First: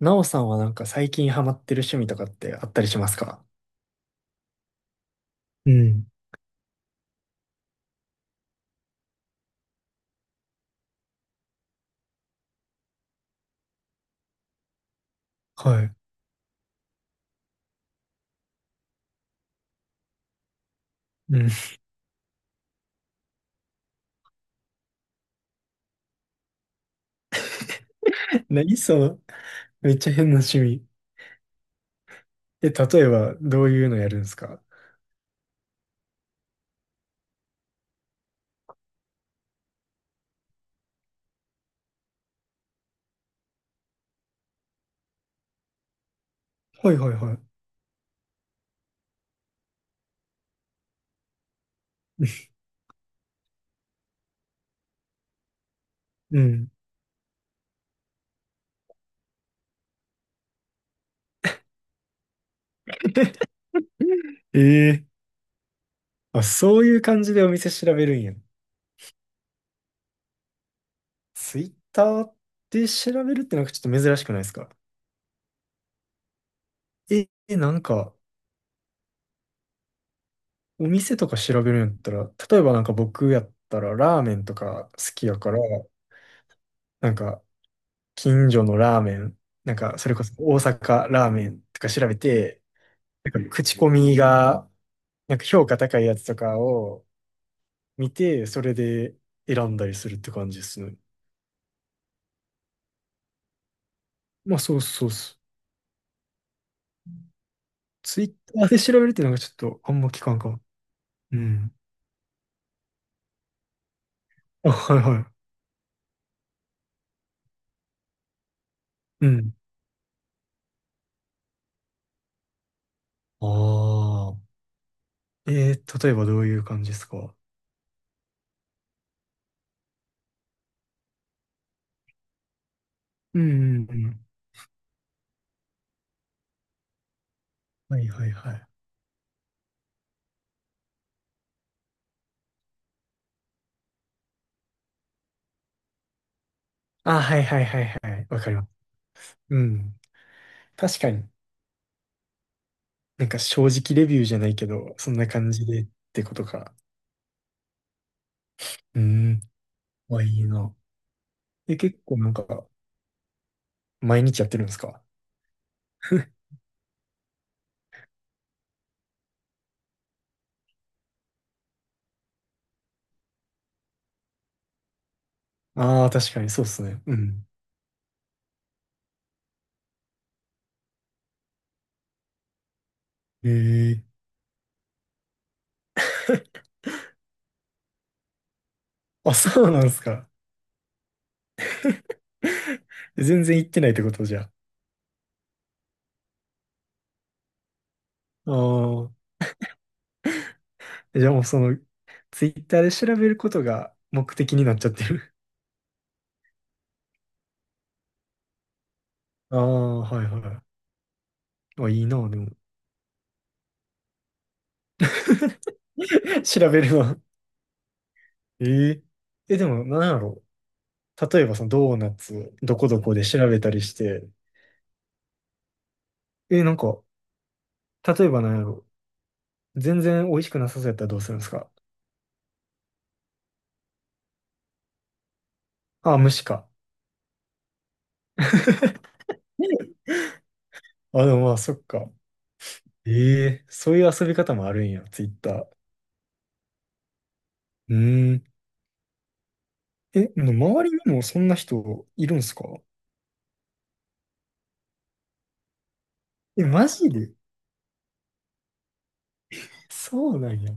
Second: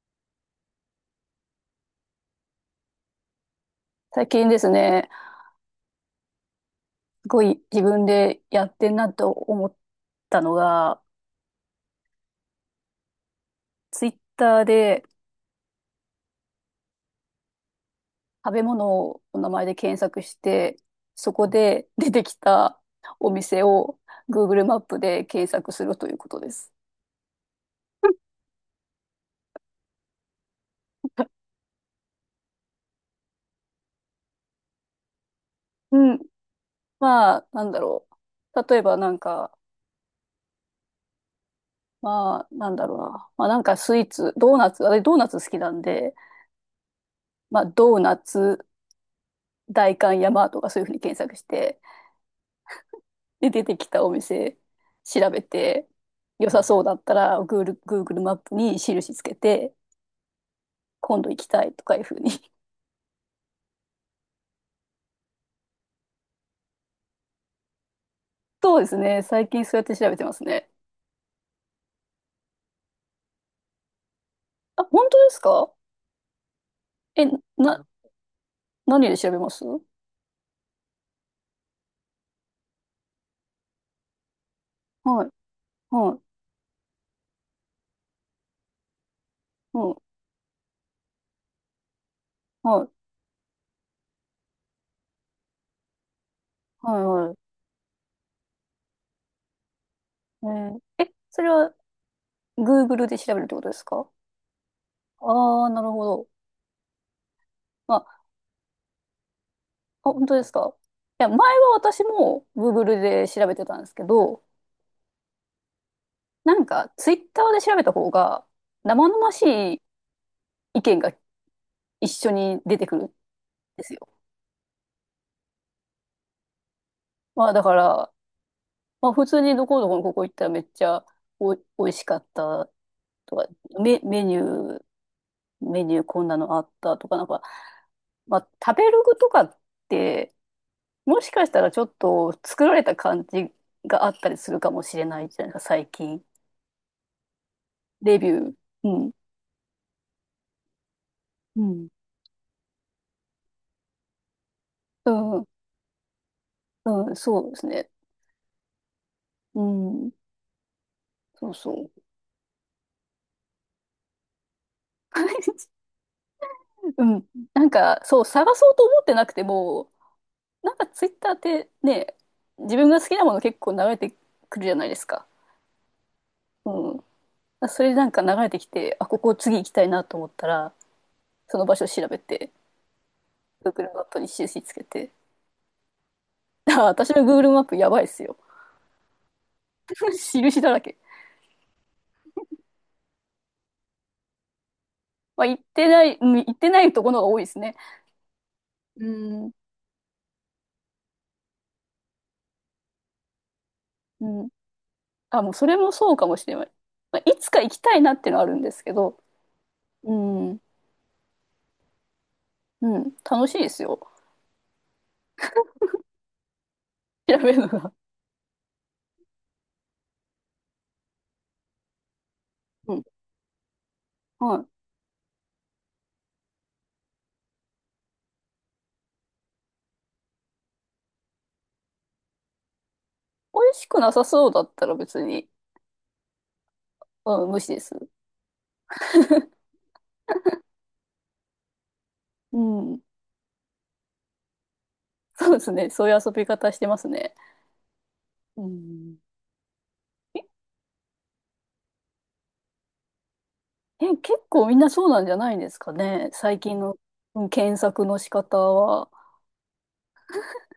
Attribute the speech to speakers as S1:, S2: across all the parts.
S1: なおさんはなんか最近ハマってる趣味とかってあったりしますか？
S2: 最近ですね、
S1: うん。
S2: すごい自分でやってんなと思ったのが、ツイッターで
S1: はい。
S2: 食べ物をお名前で検索して、そ
S1: う
S2: こ
S1: ん。
S2: で出てきたお店を Google マップで検索するということです。
S1: 何その、めっちゃ変な趣味。え、例えばどういうのやるんですか？
S2: うん。まあ、なんだろう。例えばなんか、まあ、なんだろうな。まあなんかスイーツ、ドーナツ、あれドーナツ好きなんで、
S1: はいはいはい。
S2: まあドーナツ、代官山とかそういうふうに検索して、で、出てきたお店調べて、
S1: う
S2: 良さ
S1: ん。
S2: そうだったら、Google マップに印つけて、今度行きたいとかいうふうに。
S1: ええあ、そういう感じでお店調べるんや。
S2: そうですね。最近そうやって調べてますね。
S1: ツイッターで調べるってなんかちょっと珍しくないですか？
S2: あ、本当ですか？え、
S1: なん
S2: な、
S1: か、
S2: 何で調べます？は
S1: お店とか調べるんやったら、例えばなんか僕やったらラーメンとか好き
S2: い、
S1: やから、
S2: はい、
S1: なんか近所のラーメン、なん
S2: うん、
S1: か、それこそ大阪ラーメンとか調べて、
S2: はい、
S1: なんか口コミが、なんか評価高いやつとか
S2: はい、
S1: を
S2: はい。
S1: 見て、それで選んだりするって
S2: え
S1: 感じで
S2: ー
S1: すね。
S2: え、それは Google で調べるってことですか？
S1: まあ、そうそうそう。
S2: ああー、なるほど。まあ、
S1: ツ
S2: あ、
S1: イッターで調べるっていうのがちょっとあんま聞
S2: 本
S1: か
S2: 当
S1: ん
S2: で
S1: か
S2: す
S1: も。
S2: か？いや、
S1: う
S2: 前は
S1: ん。
S2: 私も Google で調べてたんですけど、
S1: あ、はいはい。
S2: なんか、ツイッターで調べた方が、生
S1: う
S2: 々し
S1: ん。
S2: い意見が一緒に出てくるん
S1: あ
S2: ですよ。
S1: あ。例えばどういう感じですか？
S2: まあ、だから、まあ、普通にどこどこのここ行ったらめっちゃ美味しかったと
S1: うん
S2: か、
S1: うんう
S2: メ、メ
S1: ん。
S2: ニュー、メニューこんなのあったとか、なんか、
S1: はいはい
S2: まあ、
S1: はい。
S2: 食べログとかって、もしかしたらちょっと作られた感じがあったりするかもしれないじゃないですか、最近。
S1: あ、はいはいはいは
S2: レ
S1: い。
S2: ビュ
S1: わか
S2: ー。
S1: ります。
S2: うん。
S1: うん。確かに。
S2: うん。
S1: なんか正直レビューじゃないけど、
S2: う
S1: そんな
S2: ん。
S1: 感じでってことか。
S2: うん、そうですね。
S1: うーん、
S2: うん。
S1: まあいいな。
S2: そう
S1: え、
S2: そ
S1: 結
S2: う。
S1: 構なんか、毎日やってるんですか？
S2: うん。なんか、そう、探そうと思ってなくても、なんかツイッターってね、自分が好きなもの結構流れてくるじゃないですか。
S1: あ あー、確かにそうっす
S2: う
S1: ね。
S2: ん。
S1: うん。
S2: それでなんか流れてきて、あ、ここ次行きたいなと思ったら、その場所を調べて、
S1: え
S2: Google マッ
S1: え
S2: プに印つけて。あ、私の Google マップやばいっすよ。
S1: あ、そうなんですか。
S2: 印だらけ。
S1: 全然行ってないってことじゃ
S2: まあ、行ってないところが多いですね。
S1: あ？
S2: う
S1: あ
S2: ん。
S1: あ、じゃあもうその、ツイッターで調べることが
S2: う
S1: 目
S2: ん。
S1: 的になっちゃってる。
S2: あ、もうそれもそうかもしれない。まあ、いつか行きたいなっていうのはあるんですけど、
S1: ああ、
S2: う
S1: はい
S2: ん。
S1: はい。あ、いいな、でも。
S2: うん。楽しいですよ。
S1: 調べるの。
S2: 調べるのが。
S1: えええ、でも、なんやろう。例えば、そのドーナツ、どこ
S2: う
S1: ど
S2: ん。
S1: こで調べたりして、
S2: はい。
S1: え、なんか、例えばなんやろ。全然美味しくなさそうやったらどうするんですか？
S2: 美味しくなさそうだったら別に、
S1: あ、虫か。
S2: うん、無視です。
S1: あ、でもまあ、そっか。
S2: うん。
S1: えそういう遊び方もあるんや、ツイッ
S2: そ
S1: タ
S2: うです
S1: ー。
S2: ね。そういう遊び方してますね。
S1: うーん。
S2: うん。
S1: え、で
S2: え、
S1: も周りにもそんな人いるんすか？
S2: 結構みんなそうなんじゃないんですかね。最
S1: え、
S2: 近
S1: マ
S2: の、
S1: ジで？
S2: うん、検索の仕方は。
S1: そうなんや。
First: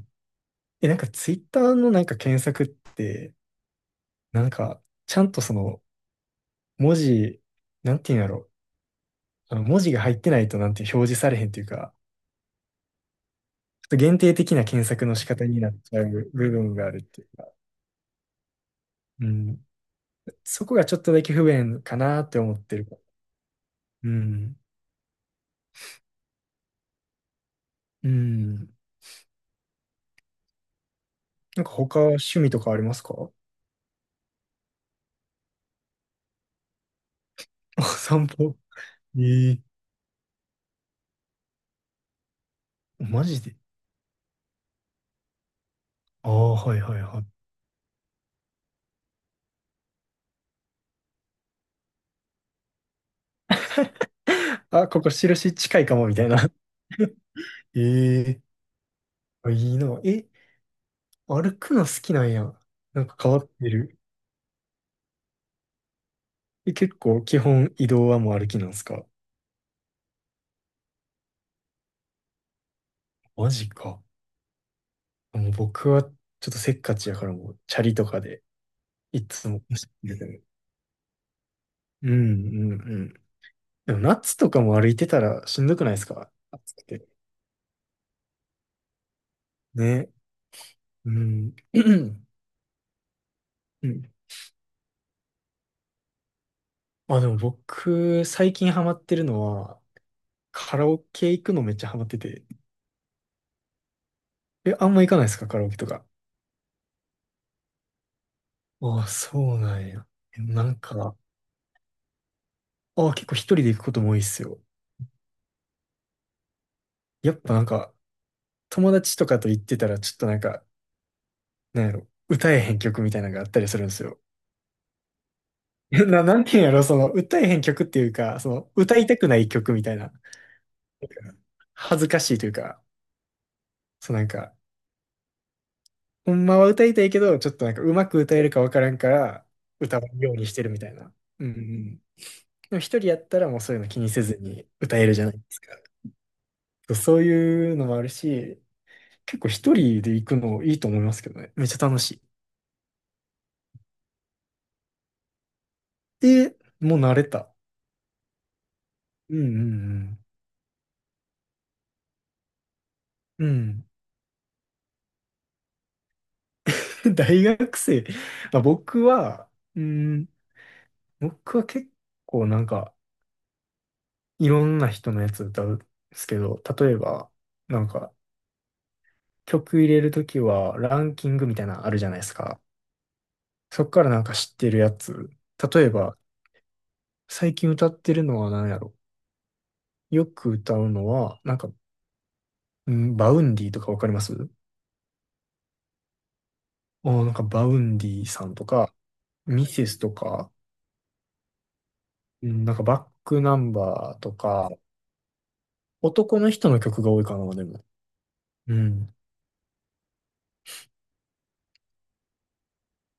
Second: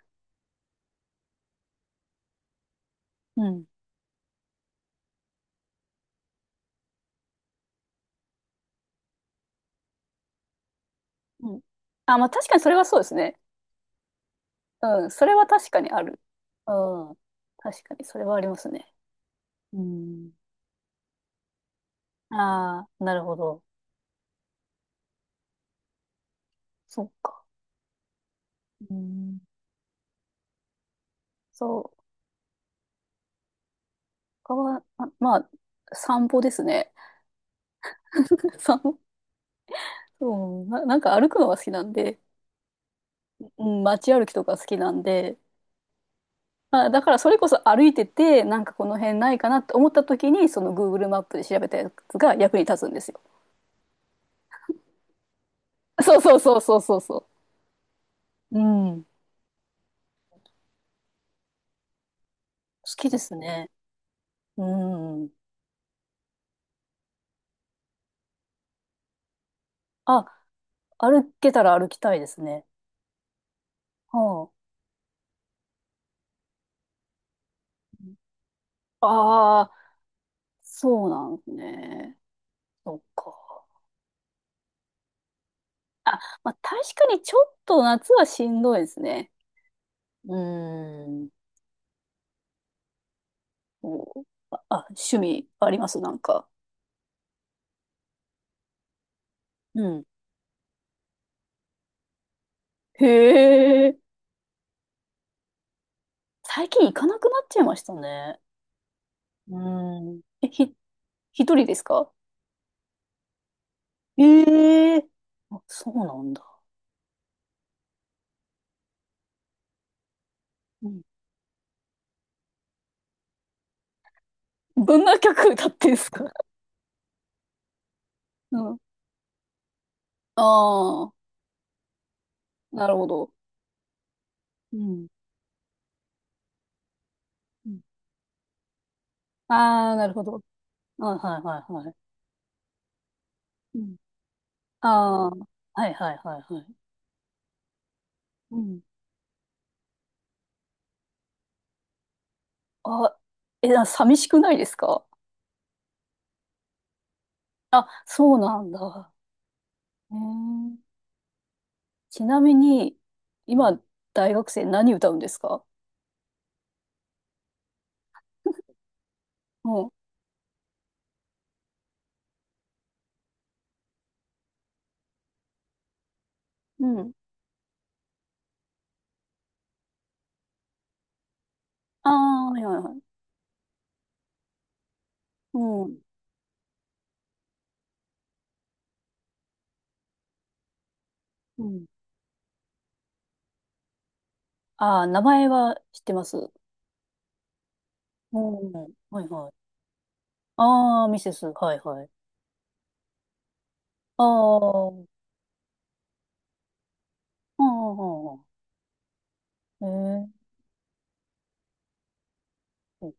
S1: え、なんかツイッターのなんか検索って、
S2: うん。
S1: なんか、ちゃんとその、文字、なんていうんやろ。あの文字が入ってないとなんて表示されへん
S2: う
S1: って
S2: ん。
S1: いうか、
S2: あ、まあ確かにそれはそうですね。
S1: ちょっと限定的な検索
S2: うん。
S1: の
S2: そ
S1: 仕
S2: れ
S1: 方
S2: は
S1: に
S2: 確
S1: なっ
S2: かに
S1: ち
S2: あ
S1: ゃ
S2: る。
S1: う部
S2: う
S1: 分があるっ
S2: ん。
S1: ていうか。
S2: 確かにそれはありますね。
S1: うん。
S2: うん。
S1: そこがちょっとだけ不便かなって思ってる。
S2: ああ、なるほど。
S1: うん。
S2: そっか。
S1: うん。
S2: うん。
S1: なんか
S2: そう。
S1: 他趣味とかありますか？
S2: 他は、あ、まあ、散歩ですね。
S1: あ、散歩。
S2: 散歩。
S1: ええ
S2: そう、なんか歩くのが好きなんで、
S1: マジで？
S2: うん、街歩きとか好きなんで、
S1: ああ、はい
S2: まあ、
S1: は
S2: だ
S1: い
S2: から
S1: はい。
S2: それこそ歩いてて、なんかこの辺ないかなって思った時に、その Google マップで調べたやつが役に立つんですよ。
S1: あ、ここ印近いか も、み
S2: そう
S1: たい
S2: そ
S1: な。
S2: うそう そうそうそ
S1: ええ
S2: う。うん。好
S1: あいいな。え、歩くの好きなんや。なん
S2: き
S1: か
S2: で
S1: 変
S2: す
S1: わっ
S2: ね。
S1: てる。
S2: うん。
S1: え、結構基本移動はもう歩きなんすか？
S2: あ、歩けたら歩きたいですね。
S1: マジか。
S2: は
S1: もう僕はちょっとせっかちやからもうチャリとかで
S2: あ。
S1: いつ
S2: あ
S1: も
S2: あ、
S1: 走ってる。
S2: そうなんです
S1: う
S2: ね。
S1: ん
S2: そ
S1: う
S2: っ
S1: ん。
S2: か。
S1: でも夏とかも歩いてたらしんどくないです
S2: あ、
S1: か、
S2: まあ
S1: 暑
S2: 確
S1: く
S2: か
S1: て。
S2: にちょっと夏はしんどいですね。
S1: ね。
S2: う
S1: う
S2: ん。
S1: ん。う
S2: お
S1: ん。
S2: あ、あ、趣味ありますなんか？
S1: あ、でも僕、最近ハマってるの
S2: う
S1: は、
S2: ん。
S1: カラオケ行くのめっちゃハマってて。
S2: へえ。
S1: え、あんま行かないですかカラオケとか。
S2: 最近行かなくなっちゃいましたね。
S1: ああ、そ
S2: う
S1: うなんや。
S2: ん。
S1: え
S2: え、
S1: なんか、
S2: 一人ですか？
S1: ああ、結構一人で行くことも多いっすよ。
S2: ええ。あ、そうなんだ。
S1: やっぱなんか、友達とかと行ってたら、ちょっとなんか、
S2: うん。
S1: なんやろ、歌えへん曲みたいなのがあったりするんですよ。
S2: どんな曲歌って んすか？
S1: なんていうんやろ、その、歌えへん曲っていうか、そ
S2: う
S1: の、
S2: ん。
S1: 歌いたくない曲みたいな。なんか
S2: ああ、
S1: 恥ずかしいというか、
S2: なるほど。
S1: そうなんか、
S2: うん。
S1: ほんまは歌いたいけど、ちょっと
S2: う
S1: なん
S2: ん。
S1: かうまく歌えるかわからんから、
S2: ああー、
S1: 歌
S2: な
S1: わ
S2: る
S1: ん
S2: ほ
S1: よう
S2: ど。
S1: にしてるみたい
S2: あ、
S1: な。
S2: はい
S1: うんう
S2: はいはい。
S1: ん。でも一人やったらもうそう
S2: う
S1: いうの
S2: ん。
S1: 気にせずに
S2: あ
S1: 歌えるじゃ
S2: あ、
S1: な
S2: は
S1: いですか。
S2: いはいはいはい。
S1: そうそういうのもある
S2: う
S1: し、
S2: ん。
S1: 結構一人で行くのいいと思いますけどね。めっちゃ楽しい。
S2: あ、え、寂しくないですか？
S1: で、もう慣れた。
S2: あ、そうなんだ。
S1: うんう
S2: へ
S1: ん
S2: え。ちなみに、
S1: うん。う
S2: 今、
S1: ん。
S2: 大学生何歌うんですか？
S1: 大学生。まあ、
S2: う
S1: う
S2: ん。
S1: ん、僕は結構なんか、いろんな人のやつ歌うんですけど、
S2: う
S1: 例え
S2: ん。
S1: ば、なんか、曲入れるときはランキングみたいなのあるじ
S2: あ
S1: ゃないです
S2: あ、は
S1: か。
S2: いはいはい。
S1: そっからなんか知ってるやつ。
S2: う
S1: 例え
S2: ん。
S1: ば、最近歌ってるのは何やろ。よく歌うのは、なん
S2: う
S1: か、
S2: ん。
S1: バウンディとかわかります？
S2: ああ、名前は知ってます。
S1: あーなんかバウンディ
S2: う
S1: さんと
S2: ん。
S1: か、
S2: はいは
S1: ミ
S2: い。
S1: セスとか、
S2: ああ、ミセス。はいはい。
S1: うんなんかバックナンバー
S2: あ
S1: とか、
S2: あ、うん
S1: 男の人の曲が多いかな、
S2: う
S1: でも。
S2: んうん
S1: うん。
S2: うん。えー。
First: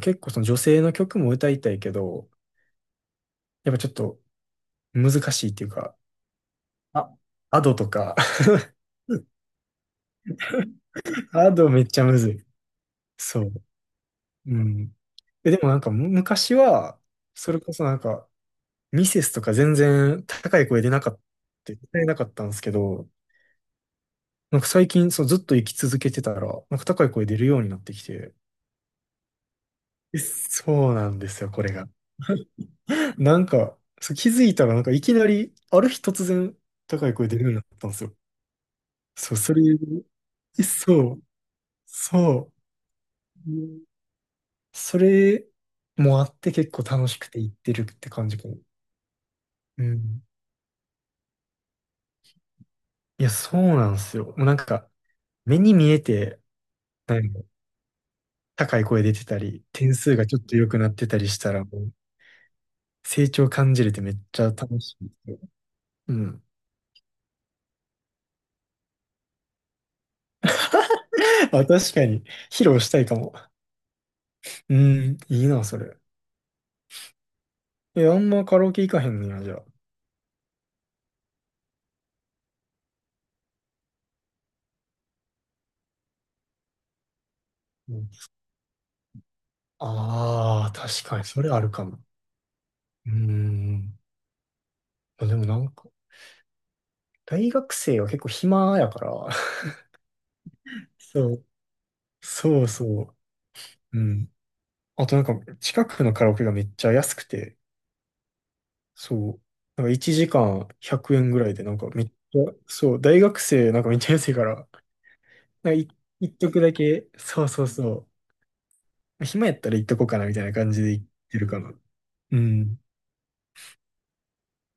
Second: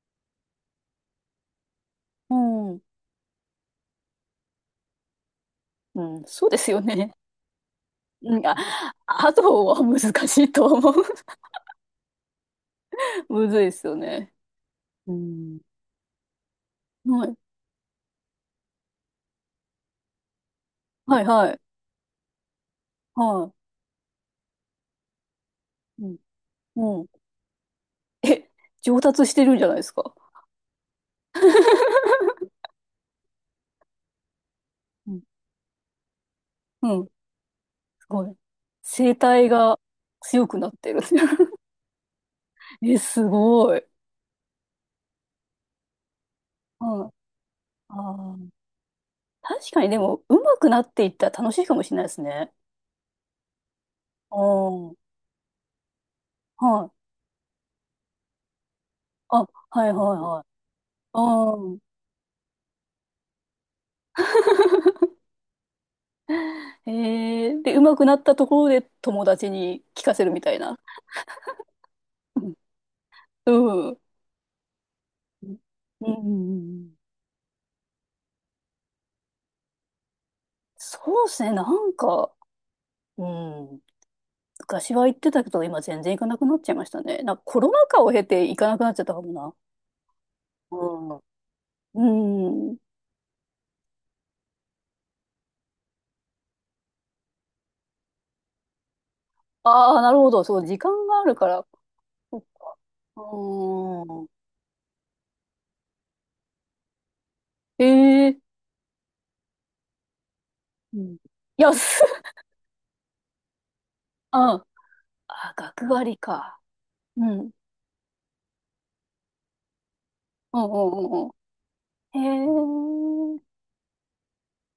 S1: 結構その女性の曲も歌いたいけど、
S2: うん。
S1: やっぱちょっと難しいっていうか、
S2: うん。そうですよ
S1: あ、
S2: ね。
S1: アドとか、
S2: うん。あ、あとは難しいと思う。
S1: アドめっちゃむずい。そ
S2: む
S1: う。
S2: ずいですよね。
S1: うん。
S2: う
S1: え、で
S2: ん。
S1: もなんか昔は、
S2: はい。
S1: それこそなんか、ミセスとか全然高い声出なかっ
S2: はいはい。
S1: た、歌えなかったんですけど、
S2: はい。
S1: なんか最近そうずっと生き続
S2: う
S1: け
S2: ん。
S1: てたら、なんか
S2: う
S1: 高
S2: ん。
S1: い声出るようになってきて、
S2: え、上達してるんじゃないですか？
S1: えそうなんですよ、これが。なんか、そう気づいたらなんかい
S2: う
S1: き
S2: ん、
S1: なり、ある日突然
S2: うん。
S1: 高い声出るようになったんです
S2: す
S1: よ。
S2: ごい。声
S1: そう、
S2: 帯
S1: それ、
S2: が強く
S1: え
S2: なってる。
S1: そう、そ
S2: え、す
S1: う。う
S2: ごい。
S1: ん、それもあって結構
S2: うん。
S1: 楽しくて行ってるって感
S2: あ
S1: じか
S2: ー、
S1: も。
S2: 確か
S1: う
S2: にでも、
S1: ん。
S2: 上手くなっていったら楽しいかもしれないですね。
S1: いや、そうなんですよ。
S2: う
S1: もうなん
S2: ん。
S1: か、
S2: はい。
S1: 目に見えて、なんか高い声出てた
S2: あ、
S1: り、
S2: はい
S1: 点
S2: は
S1: 数
S2: い
S1: がちょっ
S2: は
S1: と良くなってたりしたら、
S2: い。
S1: も
S2: うん。
S1: う、成長感じれてめっちゃ楽しいですよ。うん。
S2: で、上手くなったところで友達に聞かせるみたいな。
S1: あ、確かに、
S2: う
S1: 披露したいかも。
S2: ん。うん。
S1: うん、いいな、それ。
S2: うん。
S1: え、あんまカラオケ行かへんねや、じゃあ。
S2: そうですね、なんか、うん。昔は行ってたけど、今全然行かなくなっちゃいましたね。なんかコロナ禍を経
S1: う
S2: て行かなくなっちゃったかもな。
S1: ああー、
S2: う
S1: 確か
S2: ん。
S1: に、それあるかも。
S2: うん。
S1: うん。まあでもなんか、大学生は結構暇やから。
S2: ああ、なるほど。そう、時間がある
S1: そ
S2: か
S1: う、
S2: ら。
S1: そうそう。
S2: う
S1: うん。
S2: ん。
S1: あとなんか、近くのカラオケがめっちゃ安くて、
S2: ええ。
S1: そう。なんか1時間
S2: う
S1: 100
S2: ん。
S1: 円ぐらいで、な
S2: 安
S1: んかめっち
S2: っ。
S1: ゃ、そう、大学生なんかめっちゃ 安い
S2: う
S1: か
S2: ん。
S1: ら、
S2: あ、
S1: なんか
S2: 学割
S1: 一
S2: か。
S1: 徳だけ、
S2: うん。う
S1: そう
S2: ん
S1: そうそう。暇やったら行っとこうかなみたいな
S2: うん
S1: 感じで行っ
S2: うんう
S1: てるかな。うん。
S2: ん。へえ。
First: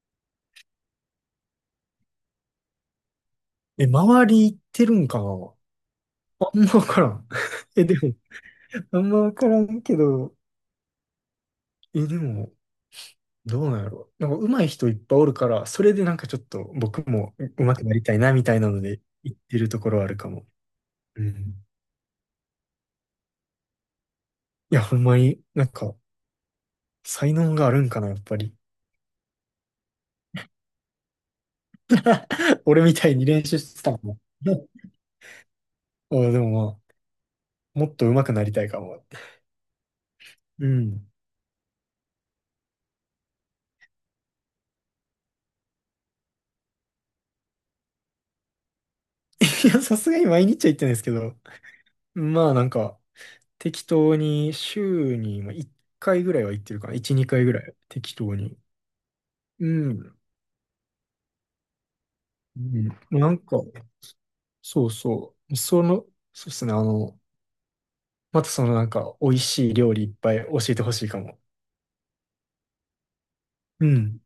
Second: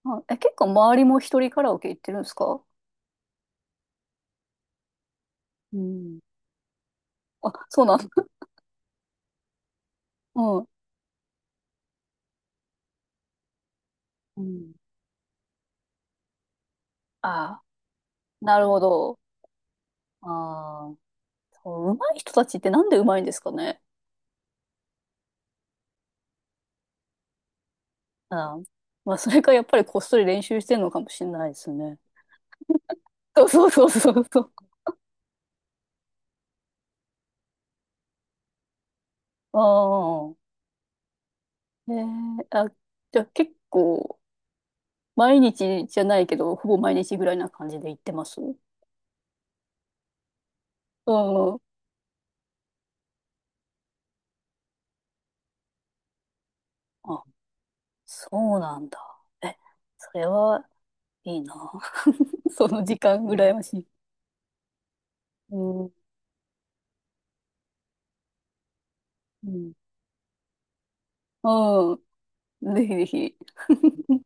S2: あ、え、結構周りも一人カラオケ行ってるんですか？
S1: え、周り行ってるんかな？
S2: うん。
S1: あんまわからん。
S2: あ、そ
S1: え、
S2: うな
S1: で
S2: んだ。
S1: も、あんまわからんけど、
S2: うん。
S1: え、でも、どうなんやろなんか
S2: う
S1: 上手い
S2: ん。
S1: 人いっぱいおるから、それでなんかちょっと僕
S2: あ
S1: も
S2: あ、
S1: 上手くなりたいなみた
S2: な
S1: い
S2: る
S1: な
S2: ほ
S1: ので
S2: ど。
S1: 行ってるところはあるかも。
S2: ああ、
S1: うん。
S2: そう、上手い人たちってなんで上手いんですかね。
S1: いや、ほんまに、なんか、才能があるんかな、やっ
S2: う
S1: ぱり。
S2: ん。まあ、それかやっぱりこっそり練習してるのかもしれないですね。
S1: 俺みたいに
S2: そ
S1: 練
S2: う
S1: 習
S2: そう
S1: して
S2: そう
S1: たも
S2: そ
S1: ん。
S2: うそう。
S1: あでもまあ、もっと上手くなりたいかもって。
S2: ああ。
S1: うん。
S2: あ、じゃあ結構、毎日じゃないけど、ほぼ毎日ぐらいな感じで行ってます？う
S1: いや、さすがに毎日は行ってないですけど、
S2: ん。
S1: まあなんか、適当に週にまあ1回ぐらいは行ってるかな。1、
S2: あ、
S1: 2回ぐらい。適当に。
S2: そうなんだ。え、
S1: うん。
S2: それはいいな。
S1: う
S2: その
S1: ん。
S2: 時間
S1: なん
S2: 羨
S1: か、
S2: ましい。
S1: そうそ
S2: う
S1: う。そ
S2: ん。う
S1: の、そうですね。あの、またそのなんか、美味しい
S2: ん。
S1: 料理いっぱい教えてほしいかも。
S2: うん。ぜひぜひ。
S1: うん。